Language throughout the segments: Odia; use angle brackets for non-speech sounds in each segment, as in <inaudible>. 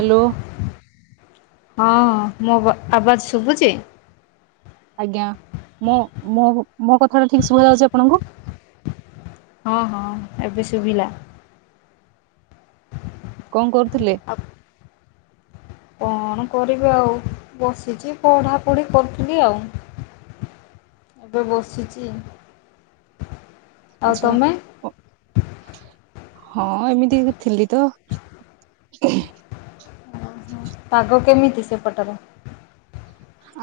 ହାଲୋ। ହଁଁ, ମୁଁ ବ ଆବାଜ୍ ଶୁଭୁଛି। ଆଜ୍ଞା ମୋ, ମୋ, ମୋ କଥା ଟା ଠିକ୍ ସୁଭାଯାଉଛି ଆପଣଙ୍କୁ? ହଁ, ହଁ ଏବେ ଶୁଭିଲା। କଣ କରୁଥିଲେ? ଅପ୍ କଣ କରିବି ଆଉ ବସିଛି ପଢାପଢି କରୁଥିଲି ଆଉ। ଏବେ ବସିଚି। ଆଚ୍ଛା, ହଁ ଏମିତି ଏତି ଥିଲି ତ। ପାଗ କେମିତି ସେପଟର?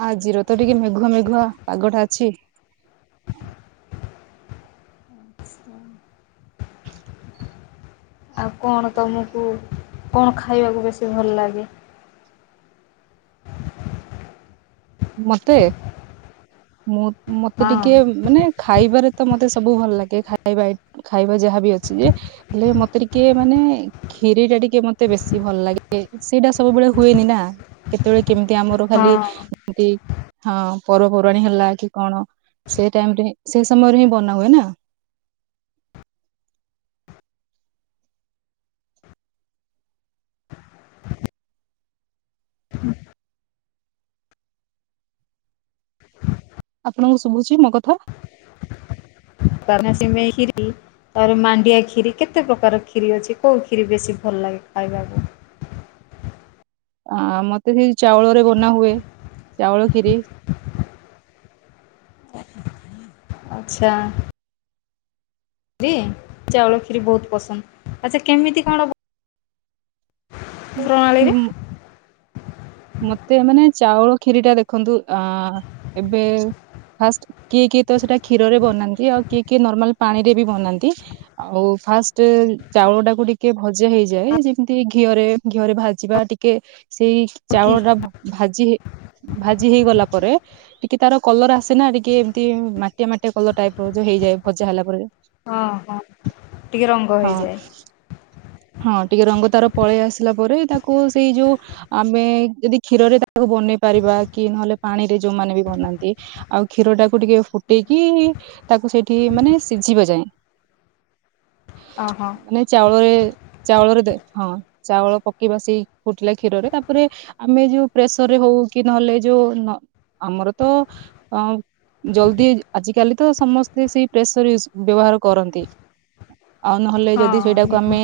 ଆଜିର ତ ଟିକେ ମେଘୁଆ ମେଘୁଆ ପାଗଟା ଅଛି। ଆଉ କଣ ତମକୁ, କଣ ଖାଇବାକୁ ବେଶୀ ଭଲ ଲାଗେ? ମତେ, ମୁଁ ମତେ ହଁ ଟିକେ ମାନେ ଖାଇବାରେ ତ ମତେ ସବୁ ଭଲ ଲାଗେ, ଖାଇବା ଖାଇବା ଯାହାବି ଅଛି ଯେ। ହେଲେ ମତେ ଟିକେ ମାନେ ଖିରୀ ଟା ଟିକେ ମତେ ବେଶୀ ଭଲ ଲାଗେ, ସେଇଟା ସବୁବେଳେ ହୁଏନି ନା, କେତେବେଳେ କେମିତି ଆମର ଖାଲି ହଁ ଏମିତି, ହଁ ପର୍ବପର୍ବାଣୀ ହେଲା କି କଣ? ସେ ଟାଇମ୍ ରେ ହିଁ, ସେ ସମୟରେ ବି ବନା ହୁଏ ନା? ଆପଣଙ୍କୁ ଶୁଭୁଛି ମୋ କଥା? <unintelligible> ସିମେଇ କିରି ତାପରେ ମାଣ୍ଡିଆ ଖିରୀ କେତେ ପ୍ରକାର ଖିରୀ ଅଛି, କୋଉ ଖିରୀ ବେଶୀ ଭଲ ଲାଗେ ଖାଇବାକୁ? ଆଁ ମତେ ସେଇ ଚାଉଳରେ ବନା ହୁଏ, ଚାଉଳ କ୍ଷୀରି। ଆଚ୍ଛା। ଦିଏ, ଚାଉଳ କ୍ଷୀରି ବହୁତ ପସନ୍ଦ, ଆଚ୍ଛା କେମିତି କଣ? ପ୍ରଣାଳୀରେ। ମତେ ମାନେ ଚାଉଳ ଖିରୀ ଟା ଦେଖନ୍ତୁ ଆଁ ଏବେ ଫାଷ୍ଟ କିଏ କିଏ ତ ସେଇଟା କ୍ଷୀରରେ ବନାନ୍ତି ଆଉ କିଏ କିଏ ନର୍ମାଲ ପାଣି ରେ ବି ବନାନ୍ତି। ଆଉ ଫାଷ୍ଟ ଚାଉଳ ଟାକୁ ଟିକେ ଭଜା ହେଇଯାଏ, ଯେମିତି ଘିଅରେ ଘିଅରେ ଭାଜିବା ଟିକେ ସେଇ କି ଚାଉଳ ଟା ଭାଜି ହେ ଭାଜି ହେଇଗଲା ପରେ ଟିକେ ତାର କଲର ଆସେ ନା ଟିକେ ଏମତି ମାଟିଆ ମାଟିଆ କଲର ଟାଇପ୍ ର ଯୋଉ ହେଇଯାଏ, ଭଜା ହେଲା ପରେ। ହଁ, ହଁ ଟିକେ ରଙ୍ଗ ହଁ ହେଇଯାଏ। ହଁ ଟିକେ ରଙ୍ଗ ତାର ପଳେଇ ଆସିଲା ପରେ ତାକୁ ସେଇ ଯୋଉ ଆମେ ଯଦି କ୍ଷୀରରେ ତାକୁ ବନେଇ ପାରିବା କି ନହେଲେ ପାଣିରେ ଯୋଉମାନେ ବି ବନାନ୍ତି। ଆଉ କ୍ଷୀର ଟାକୁ ଟିକେ ଫୁଟେଇକି ତାକୁ ସେଇଠି ମାନେ ସିଜିବା ଯାଏଁ। ଅ, ହଁ। ନାଇ ଚାଉଳରେ ଚାଉଳରେ ଦେ ହଁ ଚାଉଳ ପକେଇବା ସେଇ ଫୁଟିଲା କ୍ଷୀରରେ ତାପରେ ଆମେ ଯୋଉ ପ୍ରେସର ରେ ହଉ କି ନହେଲେ ଯୋ ନ ଆମର ତ ଅଁ ଜଲ୍ଦି ଆଜିକାଲି ତ ସମସ୍ତେ ସେଇ ପ୍ରେସର ୟୁଜ୍ ବ୍ୟବହାର କରନ୍ତି। ଆଉ ନହେଲେ ହଁ ଯଦି ସେଇଟାକୁ ନିହାତି ଆମେ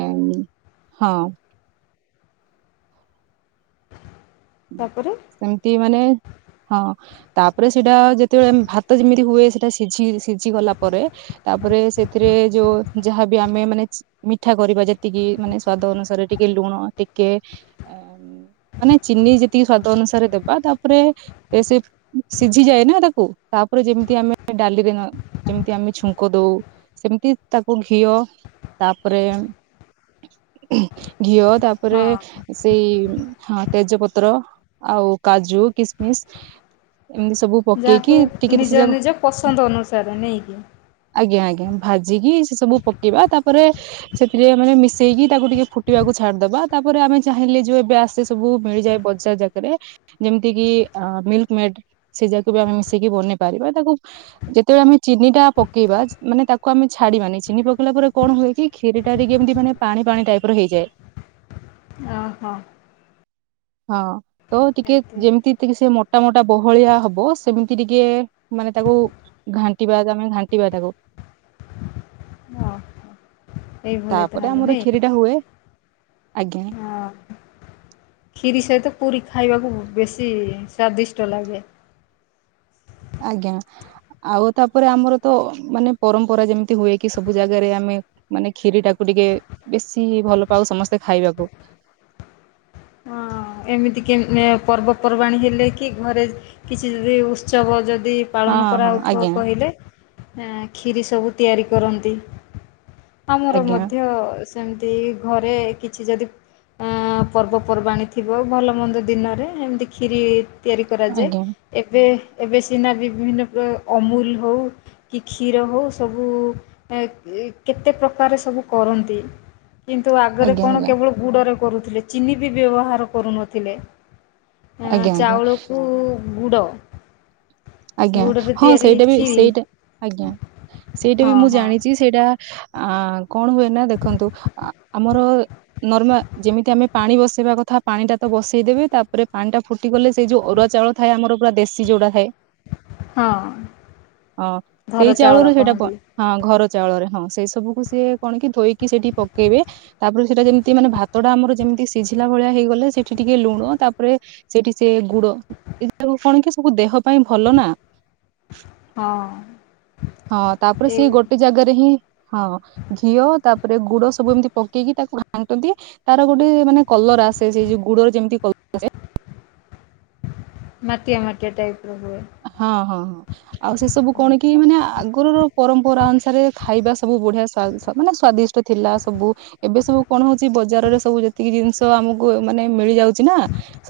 ଏମ୍ ହଁ। ତାପରେ। ସେମ୍ତି ମାନେ ହଁ ତାପରେ ସେଇଟା ଯେତେବେଳେ ଭାତ ଯେମିତି ହୁଏ ସେଟା ସିଝି ସିଝିଗଲା ପରେ ତାପରେ ସେଥିରେ ଯୋଉ ଯାହାବି ଆମେ ମାନେ ମିଠା କରିବା ଯେତିକି ମାନେ ସ୍ଵାଦ ଅନୁସାରେ ଟିକେ ଲୁଣ ଟିକେ ଏଁ ଚିନି ଯେତିକି ସ୍ଵାଦ ଅନୁସାରେ ଦେବା ତାପରେ ଏ ସେ ସିଝିଯାଏ ନା ତାକୁ ତାପରେ ଯେମିତି ଆମେ ଡାଲିରେ ନ ଯେମିତି ଆମେ ଛୁଙ୍କ ଦଉ ସେମିତି ତାକୁ ଘିଅ ତାପରେ ଘିଅ ତାପରେ ହଁ ସେଇ ହଁ ତେଜପତ୍ର ଆଉ କାଜୁ, କିସମିସ୍ ଏମ୍ତି ସବୁ ପକେଇକି ଯାହାକୁ ଟିକେ ସେ ନିଜ ଯାକ ନିଜ ପସନ୍ଦ ଅନୁସାରେ ନେଇକି। ଆଜ୍ଞା ଆଜ୍ଞା ଭାଜିକି ସେ ସବୁ ପକେଇବା ତାପରେ ସେଥିରେ ମାନେ ମିଶେଇକି ତାକୁ ଟିକେ ଫୁଟିବାକୁ ଛାଡିଦବା ତାପରେ ଆମେ ଚାହିଁଲେ ଯୋଉ ଏବେ ଆସେ ସବୁ ମିଳିଯାଏ ବଜାର ଜାଗାରେ ଯେମିତି କି ଆଁ ମିଲ୍କ୍ ମେଡ୍ ସେ ଯାକୁ ବି ଆମେ ମିଶେଇକି ବନେଇ ପାରିବା ତାକୁ ଯେତେବେଳେ ଆମେ ଚିନି ଟା ପକେଇବା ମାନେ ତାକୁ ଆମେ ଛାଡିବାନି ଚିନି ପକେଇଲା ପରେ କଣ ହୁଏ କି କ୍ଷୀରୀ ଟା ଟିକେ ଏମ୍ତି ମାନେ ପାଣି ପାଣି ଟାଇପ୍ ର ହେଇଯାଏ। ଅଁ ହଁ। ହଁ ତ ଟିକେ ନିହାତି ଯେମ୍ତି ତିକି ସେ ମୋଟା ମୋଟା ବହଳିଆ ହବ ସେମିତି ଟିକେ ମାନେ ତାକୁ ଘାଣ୍ଟିିବା ତାମେ ଘାଣ୍ଟିିବା ତାକୁ। ଅ ହ। ତାପରେ ଆମର କ୍ଷିରୀ ଟା ହୁଏ ଆଜ୍ଞା। ହଁ କ୍ଷୀରି ସହିତ ପୁରୀ ଖାଇବାକୁ ବେଶୀ ସ୍ଵାଦିଷ୍ଟ ଲାଗେ। ଆଜ୍ଞା। ଆଉ ତାପରେ ଆମର ତ ମାନେ ପରମ୍ପରା ଯେମିତି ହୁଏ କି ସବୁ ଜାଗାରେ ଆମେ ମାନେ କ୍ଷିରୀ ଟାକୁ ଟିକେ ବେଶୀ ଭଲ ପାଉ ସମସ୍ତେ ଖାଇବାକୁ। ହଁ ଏମିତି କେ <unintelligible> ଏ ପର୍ବ ପର୍ବାଣୀ ହେଲେ କି ଘରେ କିଛି ଯଦି ଉତ୍ସବ ଯଦି ହଁ ପାଳନ ହଁ କରାହେଉଥିବ ଆଜ୍ଞା କହିଲେ ଏଁ କ୍ଷିରୀ ସବୁ ତିଆରି କରନ୍ତି। ଆମର ଆଜ୍ଞା ମଧ୍ୟ ସେମ୍ତି ଘରେ କିଛି ଯଦି ଅଁ ପର୍ବ ପର୍ବାଣି ଥିବ ଭଲ ମନ୍ଦ ଦିନରେ ଏମିତି କ୍ଷିରୀ ତିଆରି କରାଯାଏ। ଆଜ୍ଞା ଏବେ ଏବେ ସିନା ବି ବିଭିନ୍ନ ପ୍ର ଅମୁଲ୍ ହଉ କି କ୍ଷୀର ହେଉ ସବୁ ଏ କେତେ ପ୍ରକାର ସବୁ କରନ୍ତି କିନ୍ତୁ ଆଗରେ ଆଜ୍ଞା କଣ ଆଜ୍ଞା କେବଳ ଗୁଡ଼ରେ କରୁଥିଲେ ଚିନି ବି ବ୍ୟବହାର କରୁନଥିଲେ। ଅଁ ଆଜ୍ଞା ଆଜ୍ଞା ଚାଉଳକୁ ଗୁଡ଼ ଆଜ୍ଞା ଗୁଡ଼ରେ ହଁ ତିଆରି ସେଇଟା ବି କ୍ଷୀରି ସେଇଟା ଆଜ୍ଞା ସେଇଟା ବି ହଁ ମୁଁ ହଁ ଜାଣିଚି ସେଇଟା ଆଁ କଣ ହୁଏ ନା ଦେଖନ୍ତୁ ଆ ଆମର ନର୍ମା ଯେମିତି ଆମେ ପାଣି ବସେଇବା କଥା ପାଣି ଟା ତ ବସେଇ ଦେବେ ତାପରେ ପାଣି ଟା ଫୁଟି ଗଲେ ସେ ଯୋଉ ଅରୁଆ ଚାଉଳଥାଏ ଆମର ପୁରା ଦେଶୀ ଯଉଟା ଥାଏ ହଁ। ଅଁ ଘର ସେଇ ଚାଉଳ ଚାଉଳରୁ ସେଇଟା ବଁ କହନ୍ତି ହଁ ଘର ଚାଉଳରେ ହଁ ସେଇ ସବୁକୁ ସିଏ କଣ କି ଧୋଇକି ସେଇଠି ପକେଇବେ। ତାପରେ ସେଇଟା ଯେମିତି ମାନେ ଭାତଟା ଆମର ଯେମିତି ସିଝିଲା ଭଳିଆ ହେଇଗଲେ ସେଠି ଟିକେ ଲୁଣ ତାପରେ ସେଠି ସେ ଗୁଡ ଏ ଯବୁ କଣ କି ସବୁ ଦେହ ପାଇଁ ଭଲ ନା। ହଁ। ହଁ ତାପରେ ସେ ଏ ଗୋଟେ ଜାଗାରେ ହିଁ ହଁ ଘିଅ ତାପରେ ଗୁଡ ସବୁ ଏମିତି ପକେଇକି ତାକୁ ଘାଟନ୍ତି। ତାର ଗୋଟେ ମାନେ କଲର ଆସେ ସେଇ ଯଉ ଗଡର ଯେମିତି କ ମାଟିଆ ମାଟିଆ ଟାଇପ ର ହୁଏ। ହଁ, ହଁ, ହଁ। ଆଉ ସେ ସବୁ କଣ କି ମାନେ ଆଗର ପରମ୍ପରା ଅନୁସାରେ ଖାଇବା ସବୁ ବଢିଆା ମାନେ ସ୍ଵାଦିଷ୍ଟ ଥିଲା। ସବୁ ଏବେ ସବୁ କଣ ହଉଛି ବଜାରରେ ସବୁ ଯେତିକି ଜିନିଷ ଆମକୁ ମାନେ ମିଳିଯାଉଛି ଛି ନା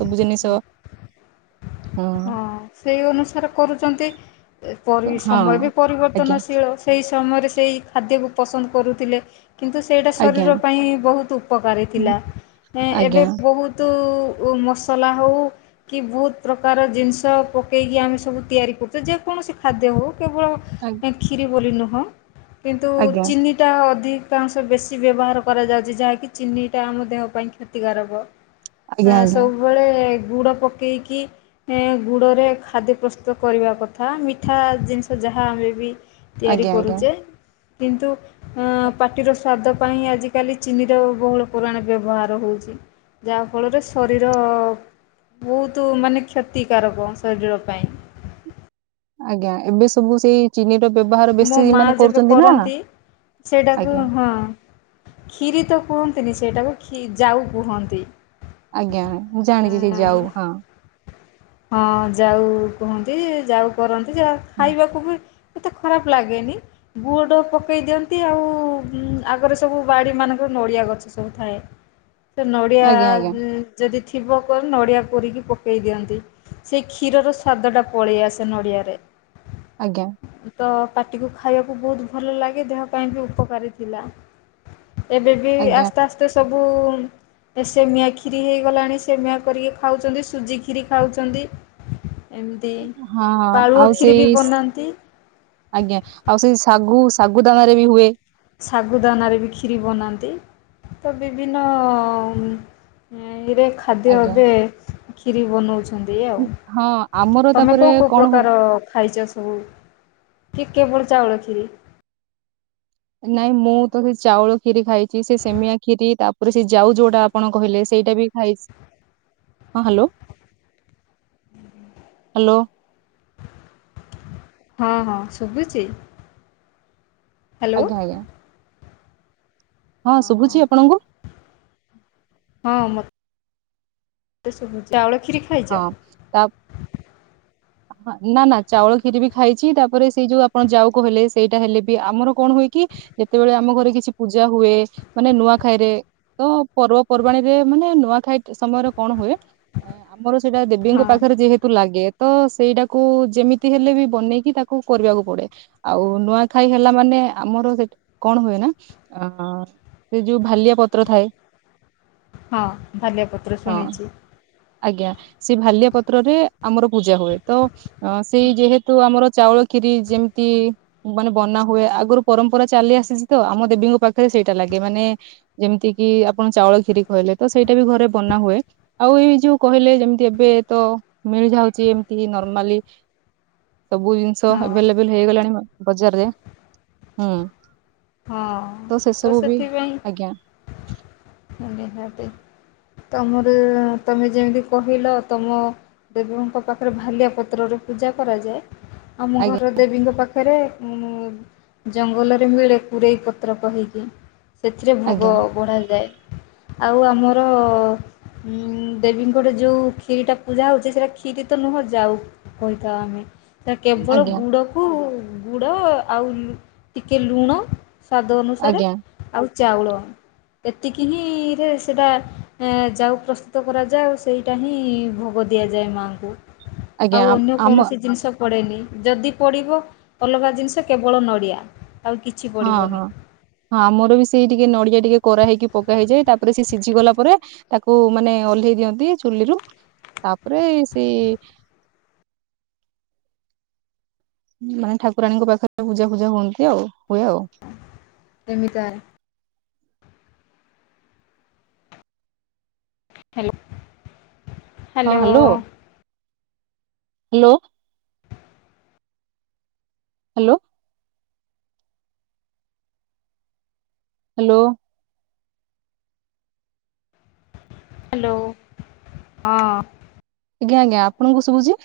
ସବୁ ଜିନିଷ। ହଁ ସେଇ ଅନୁସାରେ କରୁଛନ୍ତି। ପରି ହଁ ସମୟ ବି ଆଜ୍ଞା ପରିବର୍ତ୍ତନଶୀଳ। ସେହି ସମୟରେ ସେଇ ଖାଦ୍ୟକୁ ପସନ୍ଦ କରୁଥିଲେ। କିନ୍ତୁ ସେଇଟା ଆଜ୍ଞା ଶରୀର ପାଇଁ ବହୁତ ଉପକାରୀ ଥିଲା। ଏବେ ଆଜ୍ଞା ବହୁତ ତୁ ମସଲା ହଉ କି, ବହୁତ ପ୍ରକା କାର ଜିନିଷ ପକାଇକି ଆମେ ସବୁ ତିଆରି କରୁଛୁ। ଯେକୌଣସି ଖାଦ୍ୟ ହେଉ କେବଳ ଆଜ୍ଞା। ଖିରି ବୋଲି ନୁହଁ କିନ୍ତୁ ଚିନି ଆଜ୍ଞା ଚିନିଟା ଅଧିକାଂଶ ବେଶି ବ୍ୟବହାର କରାଯାଉଛି। ଯାହାକି ଚିନିଟା ଆମ ଦେହ ପାଇଁ କ୍ଷତିକାରକ। ଆଜ୍ଞା ଆଜ୍ଞା ସବୁବେଳେ ଗୁଡ଼ ପକେଇକି ଗୁଡ଼ରେ ଖାଦ୍ୟ ପ୍ରସ୍ତୁତ କରିବା କଥା, ମିଠା ଜିନିଷ ଯାହା ଆମେ ବି ତିଆରି ଆଜ୍ଞା କରୁଚେ କିନ୍ତୁ ଅ ପାଟିର ସ୍ଵାଦ ପାଇଁ ଆଜିକାଲି ଚିନିର ବହୁଳ ପୁରାଣ ବ୍ୟବହାର ହଉଛି। ଯାହାଫଳରେ ଶରୀର ବହୁତ ମାନେ କ୍ଷତି କ୍ଷତିକାରକ ଶରୀର ପାଇଁ। ଆଜ୍ଞା। ଏବେ ସବୁ ସେଇ ଚିନି ର ବ୍ୟବହାର ମୋ ବେଶୀ ମା ମାନେ ଯେବେ କରୁଛନ୍ତି ନା। କରନ୍ତି ଆଜ୍ଞା। ହଁ। ଖିରୀ ତ କୁହନ୍ତିନି ସେଇଟାକୁ ଯାଉ କୁହନ୍ତି। ଆଜ୍ଞା। ମୁଁ ଜାଣିଛି ସେ ଯାଉ ହଁ, ହଁ ଯାଉ କୁହନ୍ତି। ଯାଉ କରନ୍ତି, ଯାହା ଖାଇବାକୁ ବି ଏତେ ଖରାପ ଲାଗେନି। ଗୁଡ ପକେଇ ଦିଅନ୍ତି। ଆଉ ଆଗରେ ସବୁ ବାଡି ମାନଙ୍କର ନଡିଆ ଗଛ ସବୁ ଥାଏ। ହ ସେ ନଡ଼ିଆ ଯଦି ଥିବ ନଡିଆ କୋରିକି ପକେଇ ଦିଅନ୍ତି। ସେଇ କ୍ଷୀରର ସ୍ଵାଦ ଟା ପଳେଇ ଆସେ ନଡିଆରେ। ଆଜ୍ଞା। ତ ପାଟିକୁୁ ଖାଇବାକୁ ବହୁତ ଭଲ ଲାଗେ ଦେହ ପାଇଁ ବି ଉପକାରୀ ଥିଲା। ଏବେ ବି ଆଜ୍ଞା ଆସ୍ତେ ଆସ୍ତେ ମତେ ସବୁ ସେମିଆ କ୍ଷିରି ହେଇଗଲାଣି। ସେମିଆ କରିକି ଖାଉଛନ୍ତି ସୁଜି ଖିରି ଖାଉଛନ୍ତି। <unintelligible> ଏମିତି ହଁ ହଁ ପାଳୁଅ ଆଉ ଖିରୀ ବି ସେଇ ବନାନ୍ତି। ଆଜ୍ଞା ଆଉ ସେଇ ଶାଗୁ, ଶାଗୁ ଦାନାରେ ବି ହୁଏ। ଶାଗୁ ଦାନାରେ ବି ଖରି ବନାନ୍ତି। ତ ବିଭିନ୍ନ ଇରେ ଖାଦ୍ୟ ଆଜ୍ଞା ଏବେ ଖିରୀ ବନଉଚ। ଛନ୍ତି ଆଉ ହଁ ଆମର ତମେ ତାପରେ କୋଉ କୋଉ କଣ ହ ପ୍ରକାର ଖାଇଛ ସବୁ? କି କେବଳ ଚାଉଳ କ୍ଷୀରି। ନାଇଁ ମୁଁ ତ ସେ ଚାଉଳ ଖିରି ଖାଇଛି ସେ ସେମିଆ ଖିରି ତାପରେ ସେ ଯାଉ ଯୋଉଟା ଆପଣ କହିଲେ ସେଇଟା ବି ଖାଇଛି। ହଁ ହ୍ୟାଲୋ ହ୍ୟାଲୋ। ହଁ ହଁ ଶୁଭୁଛି। ହ୍ୟାଲୋ ଆଜ୍ଞା ଆଜ୍ଞା। ହଁ ଶୁଭୁଛି ଆପଣଙ୍କୁ? ହଁ ମୋ ମୋତେ ସୁଭୁଚି ଚାଉଳଖିରି ହଁ। ତା ନା ନା ଚାଉଳ ଖିରି ବି ଖାଇଛି ତାପରେ ସେଇ ଯୋଉ ଆପଣ ଯାଉ କହିଲେ ସେଇଟା ହେଲେ ବି ଆମର କଣ ହୁଏ କି? ଯେତେବେଳେ ଆମ ଘରେ କିଛି ପୂଜା ହୁଏ ମାନେ ନୂଆଖାଇରେ ତ ପର୍ବପର୍ବାଣୀରେ ମାନେ ନୂଆଖାଇ ସମୟରେ କଣ ହୁଏ? ଆମର ସେଇଟା ଦେବୀଙ୍କ ହଁ ପାଖରେ ଯେହେତୁ ଲାଗେ। ତ ସେଇଟାକୁ ଯେମିତି ହେଲେ ବି ବନେଇକି ତାକୁ କରିବାକୁ ପଡେ। ଆଉ ନୂଆଖାଇ ହେଲା ମାନେ ଆମର ସେ କଣ ହୁଏ ନା। ଅ ସେ ଯୋଉ ଭାଲିଆ ପତ୍ର ଥାଏ। ହଁ ଭାଲିଆ ପତ୍ର ହଁ ଶୁଣିଛି। ଆଜ୍ଞା ସେ ଭାଲିଆ ପତ୍ରରେ ଆମର ପୂଜା ହୁଏ ତ ସେଇ ଯେହେତୁ ଆମର ଚାଉଳ ଖିରି ଯେମିତି ମାନେ ବନା ହୁଏ ଆଗରୁ ପରମ୍ପରା ଚାଲି ଆସିଛି ତ ଆମ ଦେବୀଙ୍କ ପାଖରେ ସେଇଟା ଲାଗେ ମାନେ ଯେମିତି କିି ଆପଣ ଚାଉଳ ଖିରି କହିଲେ ତ ସେଇଟା ବି ଘରେ ବନା ହୁଏ ଆଉ ଏଇ ଯୋଉ କହିଲେ ଯେମତି ଏବେ ତ ମିଳିଯାଉଛି ଏମିତି ନର୍ମାଲି। ସବୁ ଜିନିଷ ହଁ ଏଭେଲେବଲ ହେଇଗଲାଣି ବଜାରରେ ହୁଁ। ହଁ ସେ ତ ସବୁ ବି ଆଜ୍ଞା ସେଥିପାଇଁ ନିହାତି ତମରି ତମେ ଯେମିତି କହିଲ ତମ ଦେବୀଙ୍କ ପାଖରେ ଭାଲିଆ ପତ୍ରରେ ପୂଜା କରାଯାଏ। ଆମ ଆଜ୍ଞା ଘର ଦେବୀଙ୍କ ପାଖରେ ଉ ଜଙ୍ଗଲରେ ମିଳେ। କୂରେଇ ପତ୍ରକ କାହିଁକି ସେଥିରେ ଭୋଗ ଆଜ୍ଞା ବଢ଼ାଯାଏ। ଆଉ ଆମର ଉଁ ଦେବୀଙ୍କ ଠି ଯୋଉ ଖିରି ଟା ପୂଜା ହଉଛି ସେଇଟା କ୍ଷୀରି ତ ନୁହଁ ଯାଉ। କହିଥାଉ ଆମେ। ତା କେବଳ ଆଜ୍ଞା ଗୁଡ଼କୁ ଗୁଡ଼ ଆଉ ଟିକେ ଲୁଣ। ସ୍ଵାଦ ଅନୁସାରେ ଆଜ୍ଞା ଆଉ ଚାଉଳ। ଏତିକି ହିଁରେ ସେଇଟା ଯାଉ ପ୍ରସ୍ତୁତ କରାଯାଏ ସେଇ ଟା ହିଁ ଭୋଗ ଦିଆଯାଏ ମାଙ୍କୁ ଆଉ ଆଜ୍ଞା ଅନ୍ୟ ଆମ କୌଣସି ଜିନିଷ ପଡ଼େନି ଯଦି ପଡ଼ିବ ଆଲଗା ଜିନିଷ କେବଳ ନଡ଼ିଆ ଆଉ କିଛି ହଁ ପଡ଼ିବନି ହଁ। ହଁ ଆମର ବି ସେଇ ଟିକେ ନଡିଆ ଟିକେ କରା ହେଇକି ପକା ହେଇଯାଏ ତାପରେ ସେ ସିଝି ଗଲା ପରେ ତାକୁ ମାନେ ଓହ୍ଲେଇ ଦିଅନ୍ତି ଚୁଲିରୁ ତାପରେ ସେଇ ମାନେ ଠାକୁରାଣୀଙ୍କ ପାଖରେ ପୂଜା ଫୁଜା ହୁଅନ୍ତି ଆଉ ହୁଏ ଆଉ। ଏମିତା hello hello. Hello. Hello. Hello hello ହଁ ଆଜ୍ଞା ଆ୍ଞା ଆପଣଙ୍କୁ ସୁବୁଚି